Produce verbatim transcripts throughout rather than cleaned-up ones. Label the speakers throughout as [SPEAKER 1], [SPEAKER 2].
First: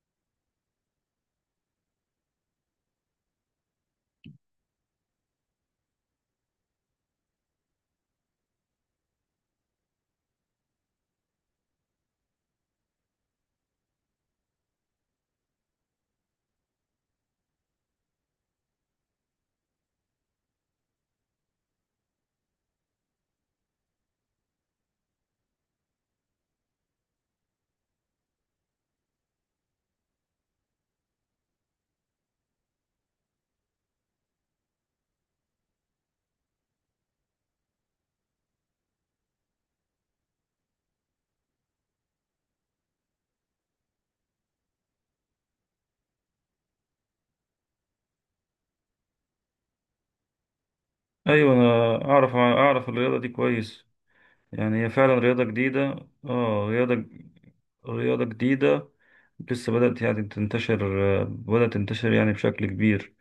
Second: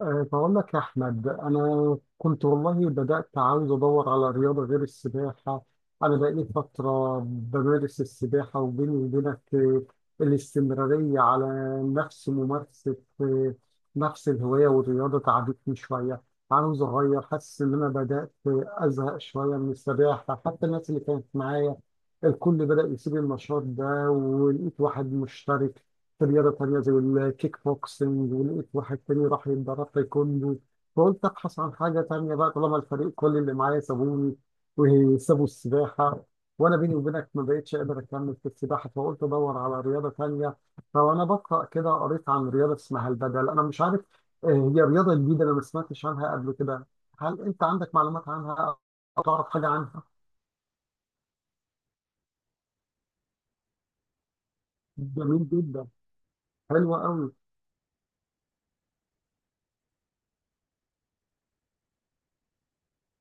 [SPEAKER 1] أه، بقول لك يا أحمد، أنا كنت والله بدأت عاوز أدور على رياضة غير السباحة. أنا بقالي فترة بمارس السباحة، وبيني وبينك أه، الاستمرارية على نفس ممارسة أه، نفس الهواية والرياضة تعبتني شوية. عاوز أغير، حاسس إن أنا بدأت آه، أزهق شوية من السباحة. حتى الناس اللي كانت معايا الكل بدأ يسيب النشاط ده، ولقيت واحد مشترك في رياضة تانية زي الكيك بوكسنج، ولقيت واحد تاني راح يتدرب تايكوندو. فقلت أبحث عن حاجة تانية بقى طالما الفريق كل اللي معايا سابوني وسابوا السباحة، وأنا بيني وبينك ما بقتش قادر أكمل في السباحة، فقلت أدور على رياضة تانية. فأنا بقرأ كده، قريت عن رياضة اسمها البدل، أنا مش عارف آه، هي رياضة جديدة، أنا ما سمعتش عنها قبل كده. هل أنت عندك معلومات عنها أو تعرف حاجة عنها؟
[SPEAKER 2] ايوه انا اعرف اعرف الرياضه دي كويس. يعني هي فعلا رياضه
[SPEAKER 1] جميل جدا.
[SPEAKER 2] جديده، اه، رياضه
[SPEAKER 1] حلوة أوي.
[SPEAKER 2] رياضه جديده لسه بدات يعني تنتشر، آه، بدات تنتشر يعني بشكل كبير.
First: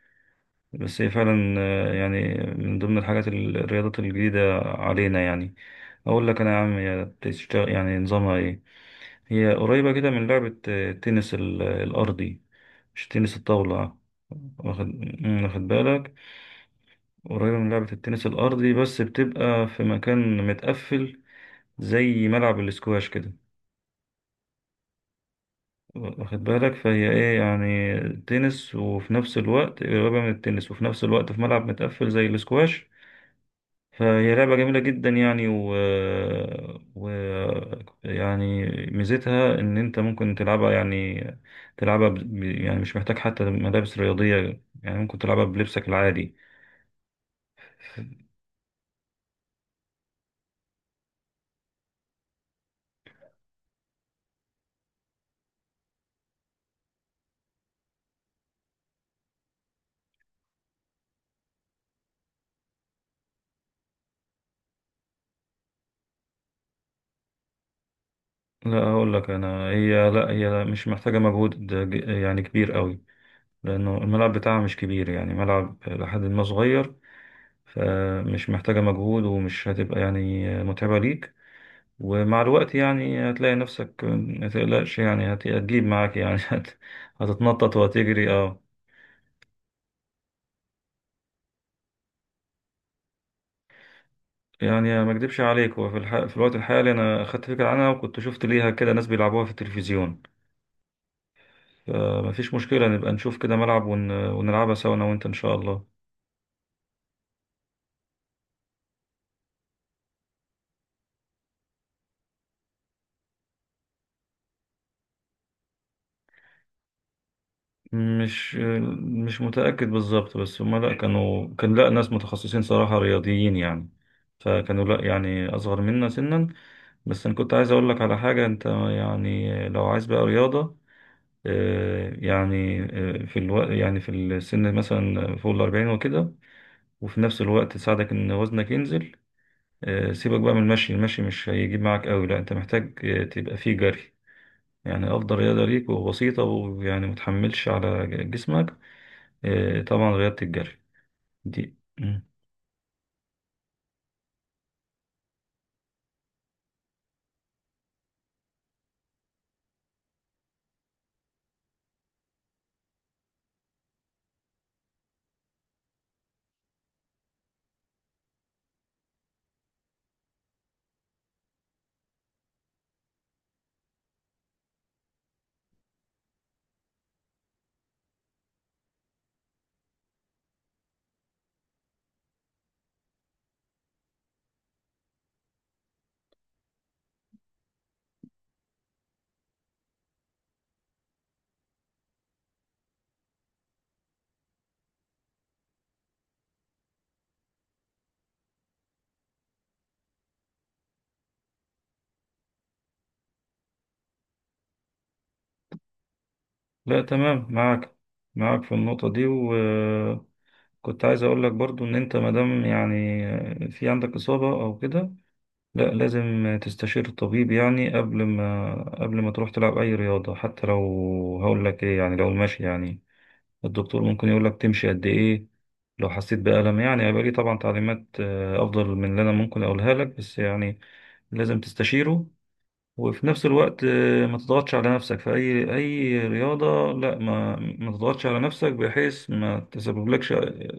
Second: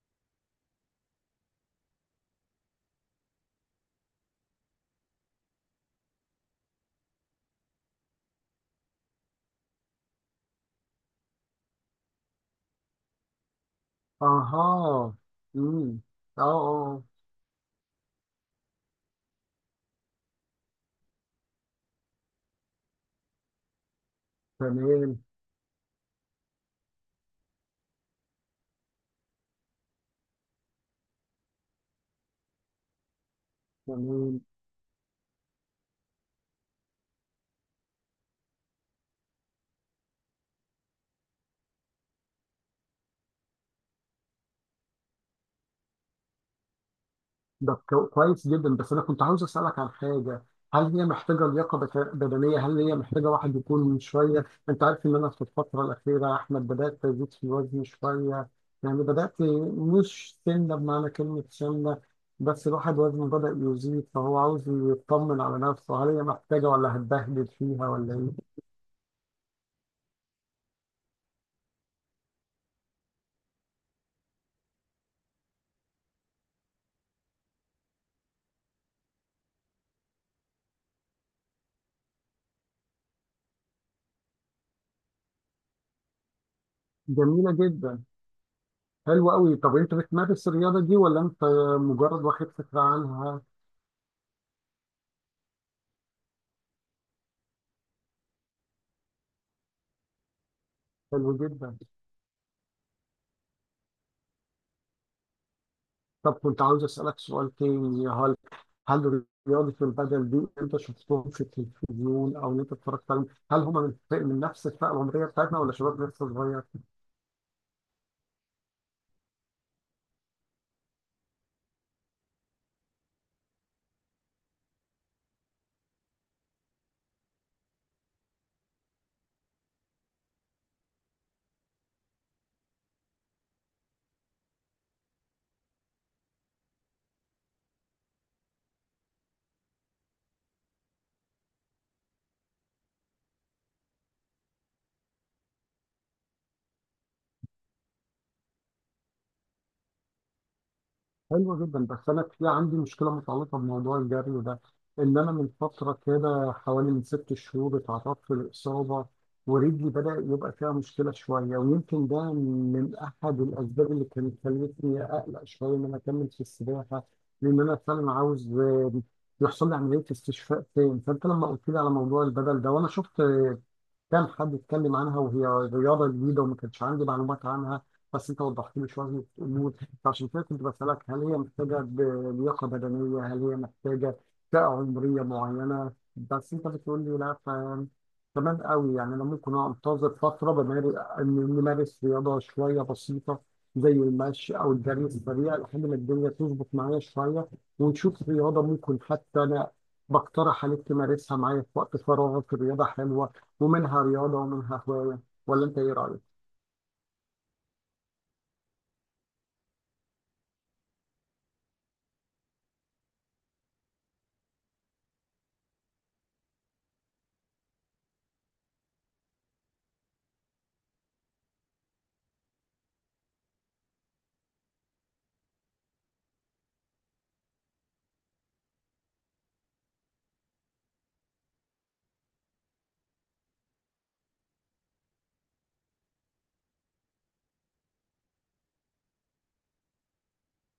[SPEAKER 2] بس هي فعلا، آه، يعني من ضمن الحاجات ال- الرياضات الجديده علينا. يعني اقول لك انا يا عم هي بتشتغل يعني نظامها ايه. هي قريبه كده من لعبه، آه، التنس ال- الارضي، مش تنس الطاوله. واخد
[SPEAKER 1] أها.
[SPEAKER 2] واخد
[SPEAKER 1] مم.
[SPEAKER 2] بالك؟
[SPEAKER 1] أه أه آه.
[SPEAKER 2] قريبة من لعبة التنس الأرضي بس بتبقى في مكان متقفل زي ملعب الاسكواش كده.
[SPEAKER 1] تمام
[SPEAKER 2] واخد بالك؟ فهي ايه يعني؟ تنس، وفي نفس الوقت قريبة من التنس، وفي نفس الوقت في ملعب متقفل زي الاسكواش. فهي
[SPEAKER 1] تمام.
[SPEAKER 2] لعبة جميلة جدا يعني و... و يعني ميزتها ان انت ممكن تلعبها، يعني تلعبها ب... يعني مش محتاج حتى ملابس رياضية. يعني ممكن تلعبها بلبسك العادي.
[SPEAKER 1] ده كو- كويس جدا، بس انا كنت عاوز اسالك عن حاجه. هل هي محتاجه لياقه بت- بدنيه؟ هل هي محتاجه واحد يكون شويه، انت عارف ان انا في الفتره الاخيره يا احمد بدات ازيد في وزني شويه. يعني بدات، مش سنه بمعنى كلمه سنه، بس الواحد وزنه بدا يزيد، فهو عاوز يطمن على نفسه. هل هي محتاجه ولا هتبهدل فيها ولا ايه؟
[SPEAKER 2] لا، هقول لك انا، هي لا، هي مش محتاجه مجهود ج- يعني كبير قوي، لانه الملعب بتاعها مش كبير، يعني ملعب لحد ما صغير. فمش محتاجه مجهود، ومش هتبقى يعني متعبه ليك. ومع الوقت يعني هتلاقي نفسك، ما تقلقش، يعني هت- هتجيب معاك يعني هت-
[SPEAKER 1] جميله
[SPEAKER 2] هتتنطط
[SPEAKER 1] جدا.
[SPEAKER 2] وهتجري، اه.
[SPEAKER 1] حلوه قوي. طب انت بتمارس الرياضه دي ولا انت مجرد واخد فكره عنها؟
[SPEAKER 2] يعني ما اكدبش عليك، وفي الح... في الوقت الحالي انا اخدت فكره عنها، وكنت شفت ليها كده ناس بيلعبوها في التلفزيون.
[SPEAKER 1] حلو جدا.
[SPEAKER 2] فما فيش مشكله، نبقى نشوف كده ملعب ون... ونلعبها سوا انا وانت ان شاء الله.
[SPEAKER 1] طب كنت عاوز اسالك سؤال تاني، يا هل هل رياضه البدل دي انت شفتهم في التلفزيون او إن انت اتفرجت عليهم، هل هم من, من نفس الفئه العمريه بتاعتنا ولا شباب لسه صغير؟
[SPEAKER 2] مش مش متأكد بالظبط، بس هما لا كانوا، كان لا، ناس متخصصين صراحة رياضيين يعني. فكانوا لا يعني أصغر منا سنا. بس أنا كنت عايز أقول لك على حاجة. أنت يعني لو عايز بقى رياضة، آه، يعني آه، في الوقت، يعني في السن مثلا فوق الأربعين وكده، وفي نفس الوقت تساعدك إن وزنك ينزل، آه، سيبك بقى من المشي. المشي مش هيجيب معاك قوي، لا أنت محتاج آه، تبقى فيه جري. يعني أفضل رياضة ليك، وبسيطة، ويعني متحملش على جسمك، إيه، طبعا رياضة الجري
[SPEAKER 1] حلو
[SPEAKER 2] دي.
[SPEAKER 1] جدا. بس انا
[SPEAKER 2] مم.
[SPEAKER 1] في عندي مشكله متعلقه بموضوع الجري ده. ان انا من فتره كده حوالي من ست شهور اتعرضت لاصابه، ورجلي بدا يبقى فيها مشكله شويه، ويمكن ده من احد الاسباب اللي كانت خلتني اقلق شويه ان انا اكمل في السباحه، لان انا فعلا عاوز آه، يحصل لي عمليه استشفاء تاني. فانت لما قلت لي على موضوع البدل ده وانا شفت، كان حد اتكلم عنها وهي رياضة جديدة وما كانش عندي معلومات عنها، بس انت وضحت لي شوية امور. فعشان كده كنت بسألك هل هي محتاجة ب- لياقة بدنية، هل هي محتاجة فئة عمرية معينة. بس انت بتقول لي لا، ف تمام قوي. يعني انا ممكن انتظر فترة بمار- إن- نمارس رياضة شوية بسيطة زي المشي او الجري السريع لحد ما الدنيا تظبط معايا شوية، ونشوف رياضة ممكن حتى انا بقترح عليك تمارسها معايا في وقت فراغك. الرياضة حلوة، ومنها رياضة ومنها هواية. ولا أنت إيه رأيك؟
[SPEAKER 2] لا تمام، معاك، معاك في النقطة دي. وكنت عايز أقول لك برضو إن أنت مادام يعني في عندك إصابة أو كده، لا، لازم تستشير الطبيب يعني قبل ما قبل ما تروح تلعب أي رياضة. حتى لو، هقول لك إيه، يعني لو المشي، يعني الدكتور ممكن يقول لك تمشي قد إيه. لو حسيت بألم يعني هيبقى ليه طبعا تعليمات، آه، أفضل من اللي أنا ممكن أقولها لك. بس يعني لازم تستشيره. وفي نفس الوقت، آه، ما تضغطش على نفسك في أي أي رياضة. لا ما ما تضغطش على نفسك، بحيث ما تسببلكش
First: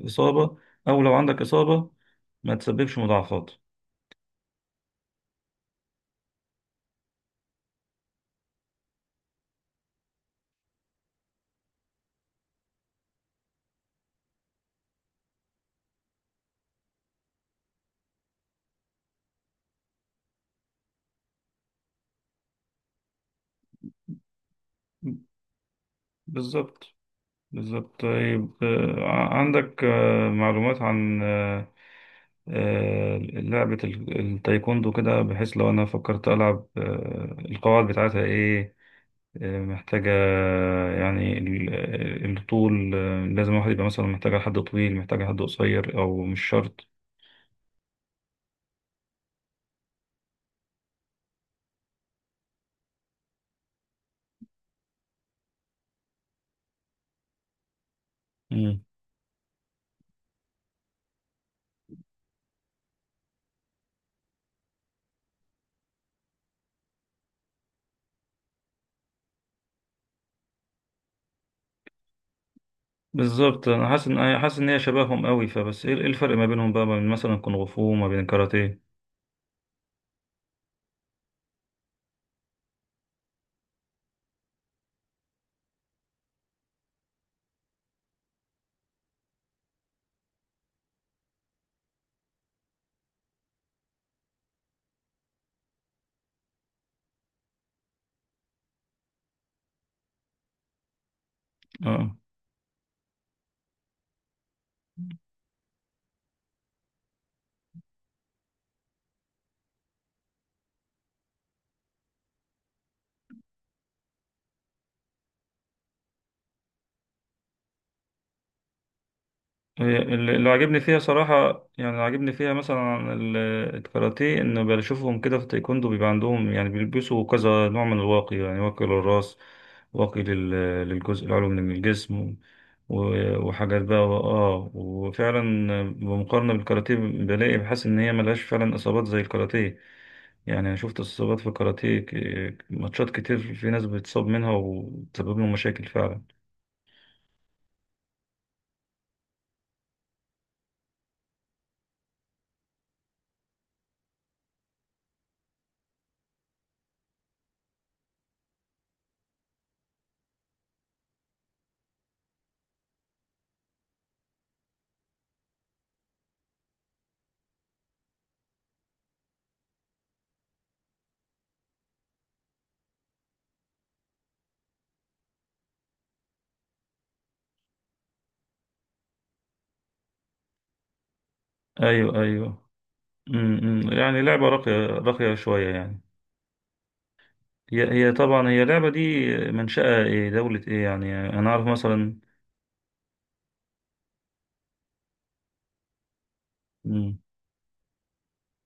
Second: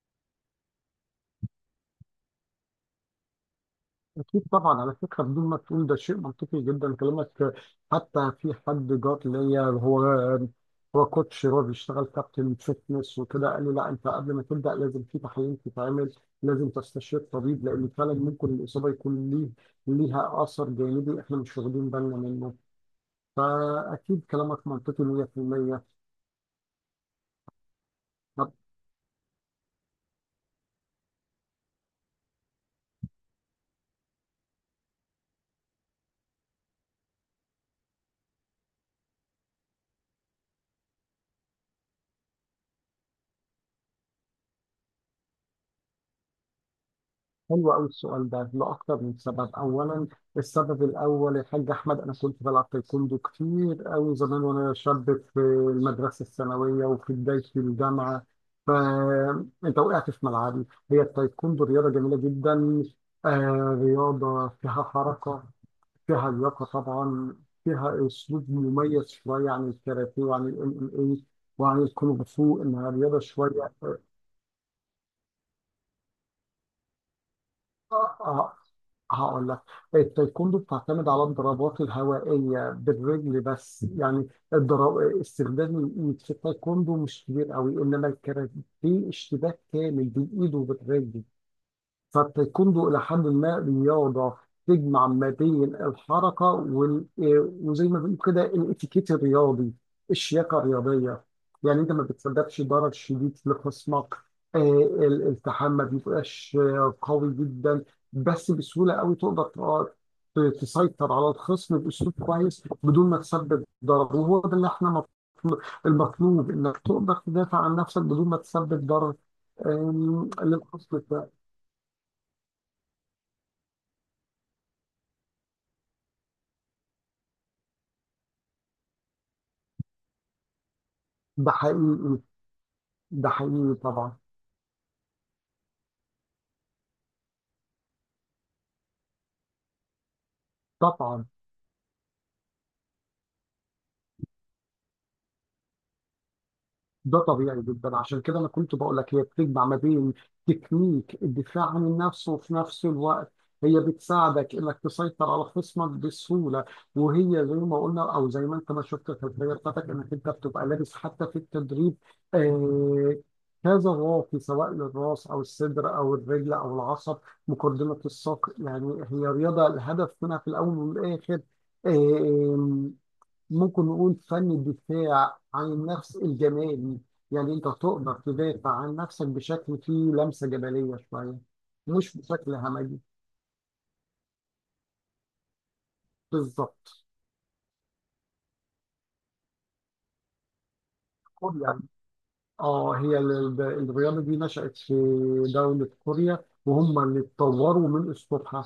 [SPEAKER 2] إصابة، أو لو عندك إصابة ما تسببش مضاعفات.
[SPEAKER 1] أكيد طبعا. على فكرة بدون ما تقول، ده شيء منطقي جدا كلامك. حتى في حد جات ليا، هو هو كوتش، هو بيشتغل كابتن فيتنس وكده، قال لي لا، أنت قبل ما تبدأ لازم في تحاليل تتعمل، لازم تستشير طبيب، لأن فعلا ممكن الإصابة يكون ليه ليها أثر جانبي إحنا مش واخدين بالنا منه. فأكيد كلامك منطقي مية بالمية.
[SPEAKER 2] بالظبط بالظبط. طيب، آه، ع- عندك آه، معلومات عن آه، آه، لعبة ال- التايكوندو كده؟ بحيث لو أنا فكرت ألعب، آه، القواعد بتاعتها إيه؟ محتاجة يعني ال- الطول؟ لازم الواحد يبقى مثلا، محتاجة حد طويل، محتاجة حد قصير، أو مش شرط؟
[SPEAKER 1] حلو قوي السؤال ده لأكتر من سبب، أولاً السبب الأول يا حاج أحمد، أنا كنت بلعب تايكوندو كتير قوي زمان وأنا شاب في المدرسة الثانوية وفي بداية الجامعة.
[SPEAKER 2] مم.
[SPEAKER 1] فأنت وقعت في ملعبي، هي التايكوندو رياضة جميلة جدا، آه رياضة فيها حركة، فيها لياقة طبعاً، فيها أسلوب مميز شوية عن الكاراتيه وعن ال إم إم إيه وعن الكونغ فو، إنها رياضة
[SPEAKER 2] بالظبط،
[SPEAKER 1] شوية.
[SPEAKER 2] أنا حاسس إن، أنا حاسس إن هي شبههم قوي، فبس إيه، إيه الفرق ما بينهم بقى، ما بين مثلا كونغ فو وما
[SPEAKER 1] آه،
[SPEAKER 2] بين
[SPEAKER 1] آه،
[SPEAKER 2] كاراتيه؟
[SPEAKER 1] هقول لك، التايكوندو بتعتمد على الضربات الهوائية بالرجل بس يعني. الضرب، استخدام الإيد في التايكوندو مش كبير قوي، إنما الكاراتيه اشتباك كامل بالإيد وبالرجل. فالتايكوندو إلى حد ما رياضة تجمع ما بين الحركة وال... آه، وزي ما بنقول كده الاتيكيت الرياضي، الشياكة الرياضية. يعني أنت ما
[SPEAKER 2] آه.
[SPEAKER 1] بتسببش ضرر شديد لخصمك. آه، ال- الالتحام ما بيبقاش آه، قوي جدا، بس بسهولة قوي تقدر ت- ت- تسيطر على الخصم بأسلوب كويس بدون ما تسبب ضرر، وهو ده اللي احنا مطلوب المطلوب إنك تقدر تدافع عن نفسك بدون ما تسبب ضرر
[SPEAKER 2] هي،
[SPEAKER 1] آم،
[SPEAKER 2] اللي اللي عاجبني
[SPEAKER 1] للخصم.
[SPEAKER 2] فيها صراحة، يعني اللي عاجبني فيها مثلا، ال- الكاراتيه، إن بشوفهم كده في التايكوندو بيبقى عندهم، يعني بيلبسوا كذا نوع من الواقي، يعني واقي للراس، واقي لل- للجزء العلوي
[SPEAKER 1] ده
[SPEAKER 2] من
[SPEAKER 1] حقيقي.
[SPEAKER 2] الجسم،
[SPEAKER 1] ده
[SPEAKER 2] و-
[SPEAKER 1] حقيقي
[SPEAKER 2] وحاجات بقى،
[SPEAKER 1] طبعا.
[SPEAKER 2] اه وفعلا بمقارنة بالكاراتيه بلاقي، بحس إن هي ملهاش فعلا إصابات زي الكاراتيه. يعني أنا شفت
[SPEAKER 1] طبعا،
[SPEAKER 2] إصابات في الكاراتيه، ك- ماتشات كتير، في ناس بتصاب منها وتسبب لهم مشاكل فعلا.
[SPEAKER 1] ده طبيعي جدا، عشان كده انا كنت بقول لك هي بتجمع ما بين تكنيك الدفاع عن النفس وفي نفس الوقت هي بتساعدك انك تسيطر على خصمك بسهوله. وهي زي ما قلنا او زي ما انت ما شفت في البدايه بتاعتك انك انت بتبقى لابس حتى في التدريب آه كذا واقي، سواء للراس او الصدر او الرجل او العصب، مقدمه الساق يعني. هي رياضه الهدف منها في الاول والاخر ممكن نقول فن الدفاع عن النفس الجمالي، يعني انت تقدر تدافع عن نفسك بشكل فيه لمسة جمالية شوية، مش
[SPEAKER 2] أيوه
[SPEAKER 1] بشكل
[SPEAKER 2] أيوه.
[SPEAKER 1] همجي.
[SPEAKER 2] امم، يعني لعبة راقية، راقية شوية يعني.
[SPEAKER 1] بالظبط.
[SPEAKER 2] هي هي طبعا هي اللعبة دي منشأة ايه، دولة ايه؟ يعني انا اعرف
[SPEAKER 1] كوريا.
[SPEAKER 2] مثلا.
[SPEAKER 1] اه هي ال- ال- الرياضة دي نشأت في دولة كوريا، وهم
[SPEAKER 2] امم،
[SPEAKER 1] اللي اتطوروا من أسلوبها.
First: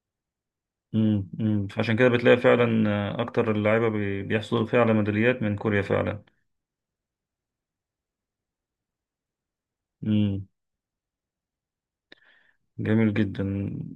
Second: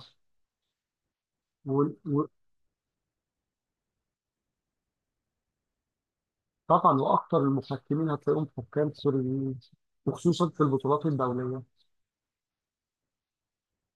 [SPEAKER 2] امم امم فعشان كده
[SPEAKER 1] وال-
[SPEAKER 2] بتلاقي فعلا، آه، اكتر اللعيبة بي- بيحصلوا فعلا ميداليات من كوريا فعلا.
[SPEAKER 1] وطبعا وأكثر المحكمين هتلاقيهم حكام كوريين،
[SPEAKER 2] امم.
[SPEAKER 1] وخصوصا في البطولات الدولية.
[SPEAKER 2] جميل جدا.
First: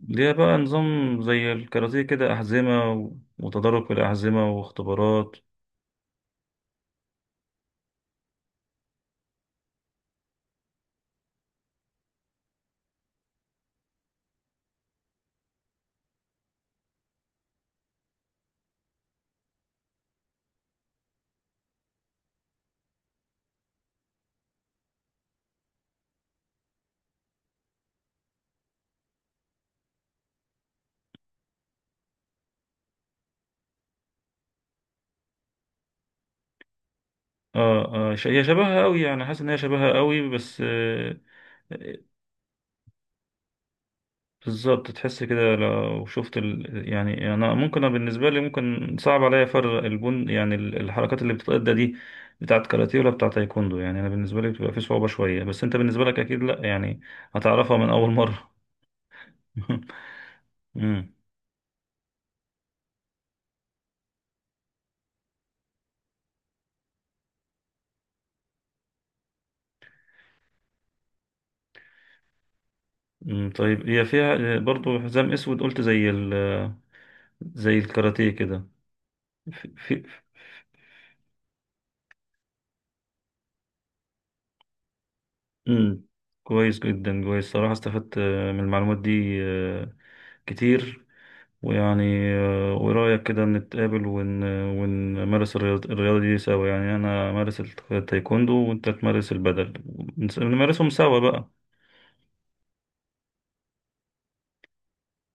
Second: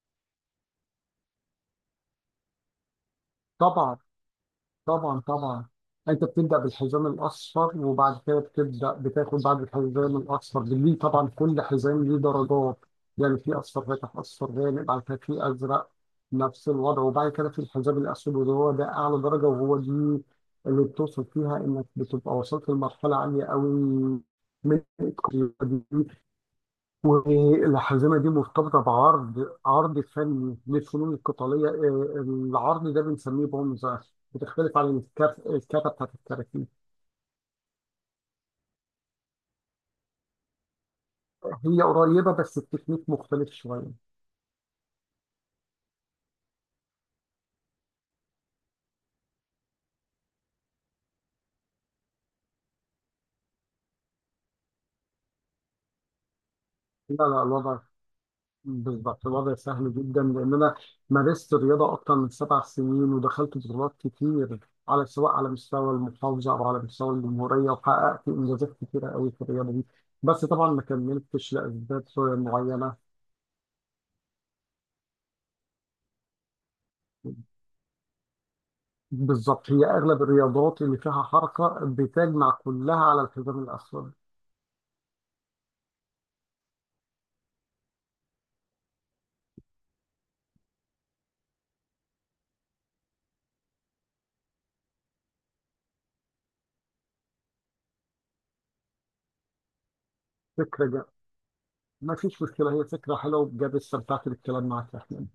[SPEAKER 2] ليها بقى نظام زي الكاراتيه كده، أحزمة و- وتدرج في
[SPEAKER 1] طبعا.
[SPEAKER 2] الأحزمة
[SPEAKER 1] طبعا
[SPEAKER 2] واختبارات؟
[SPEAKER 1] طبعا. انت بتبدا بالحزام الاصفر، وبعد كده بتبدا بتاخد بعد الحزام الاصفر. ليه؟ طبعا كل حزام ليه درجات، يعني في اصفر فاتح، اصفر غامق، بعد كده في ازرق نفس الوضع، وبعد كده في الحزام الاسود، وهو ده اعلى درجه، وهو دي اللي بتوصل فيها انك بتبقى وصلت لمرحله عاليه قوي من التقدير. والحزمه دي مرتبطه بعرض، عرض فني للفنون القتاليه، آه، العرض ده بنسميه بونزا، بتختلف عن الكف... الكفه بتاعت الكاراتيه.
[SPEAKER 2] اه اه ش- هي شبهها قوي، يعني حاسس ان هي شبهها قوي، بس آه،
[SPEAKER 1] هي قريبه بس التكنيك مختلف شويه.
[SPEAKER 2] بالظبط. تحس كده لو شفت ال... يعني انا ممكن، أنا بالنسبه لي ممكن صعب عليا فرق البن، يعني ال- الحركات اللي بتتأدى دي بتاعت كاراتيه ولا بتاعت تايكوندو. يعني انا بالنسبه لي بتبقى في صعوبه شويه، بس انت بالنسبه لك اكيد لا يعني
[SPEAKER 1] لا لا،
[SPEAKER 2] هتعرفها
[SPEAKER 1] الوضع
[SPEAKER 2] من اول مره.
[SPEAKER 1] بالظبط، الوضع سهل جدا لان انا
[SPEAKER 2] امم.
[SPEAKER 1] مارست الرياضه اكتر من سبع سنين، ودخلت بطولات كتير على سواء على مستوى المحافظه او على مستوى الجمهوريه، وحققت انجازات كتيره قوي في الرياضه دي، بس طبعا ما كملتش لاسباب معينه.
[SPEAKER 2] أمم، طيب هي فيها برضو حزام اسود قلت زي ال... زي الكاراتيه كده؟ في...
[SPEAKER 1] بالظبط، هي
[SPEAKER 2] في...
[SPEAKER 1] اغلب الرياضات اللي فيها حركه بتجمع كلها على الحزام الاسود.
[SPEAKER 2] أمم، كويس جدا، كويس صراحه، استفدت من المعلومات دي كتير. ويعني آه، ورأيك كده نتقابل ون... ونمارس الرياض- الرياضة دي سوا، يعني أنا أمارس الت- التايكوندو وأنت تمارس البدل، ونس-
[SPEAKER 1] فكره
[SPEAKER 2] نمارسهم
[SPEAKER 1] جا.
[SPEAKER 2] سوا بقى.
[SPEAKER 1] ما فيش مشكله، هي فكره حلوه بجد، استمتعت بالكلام معك يا احمد.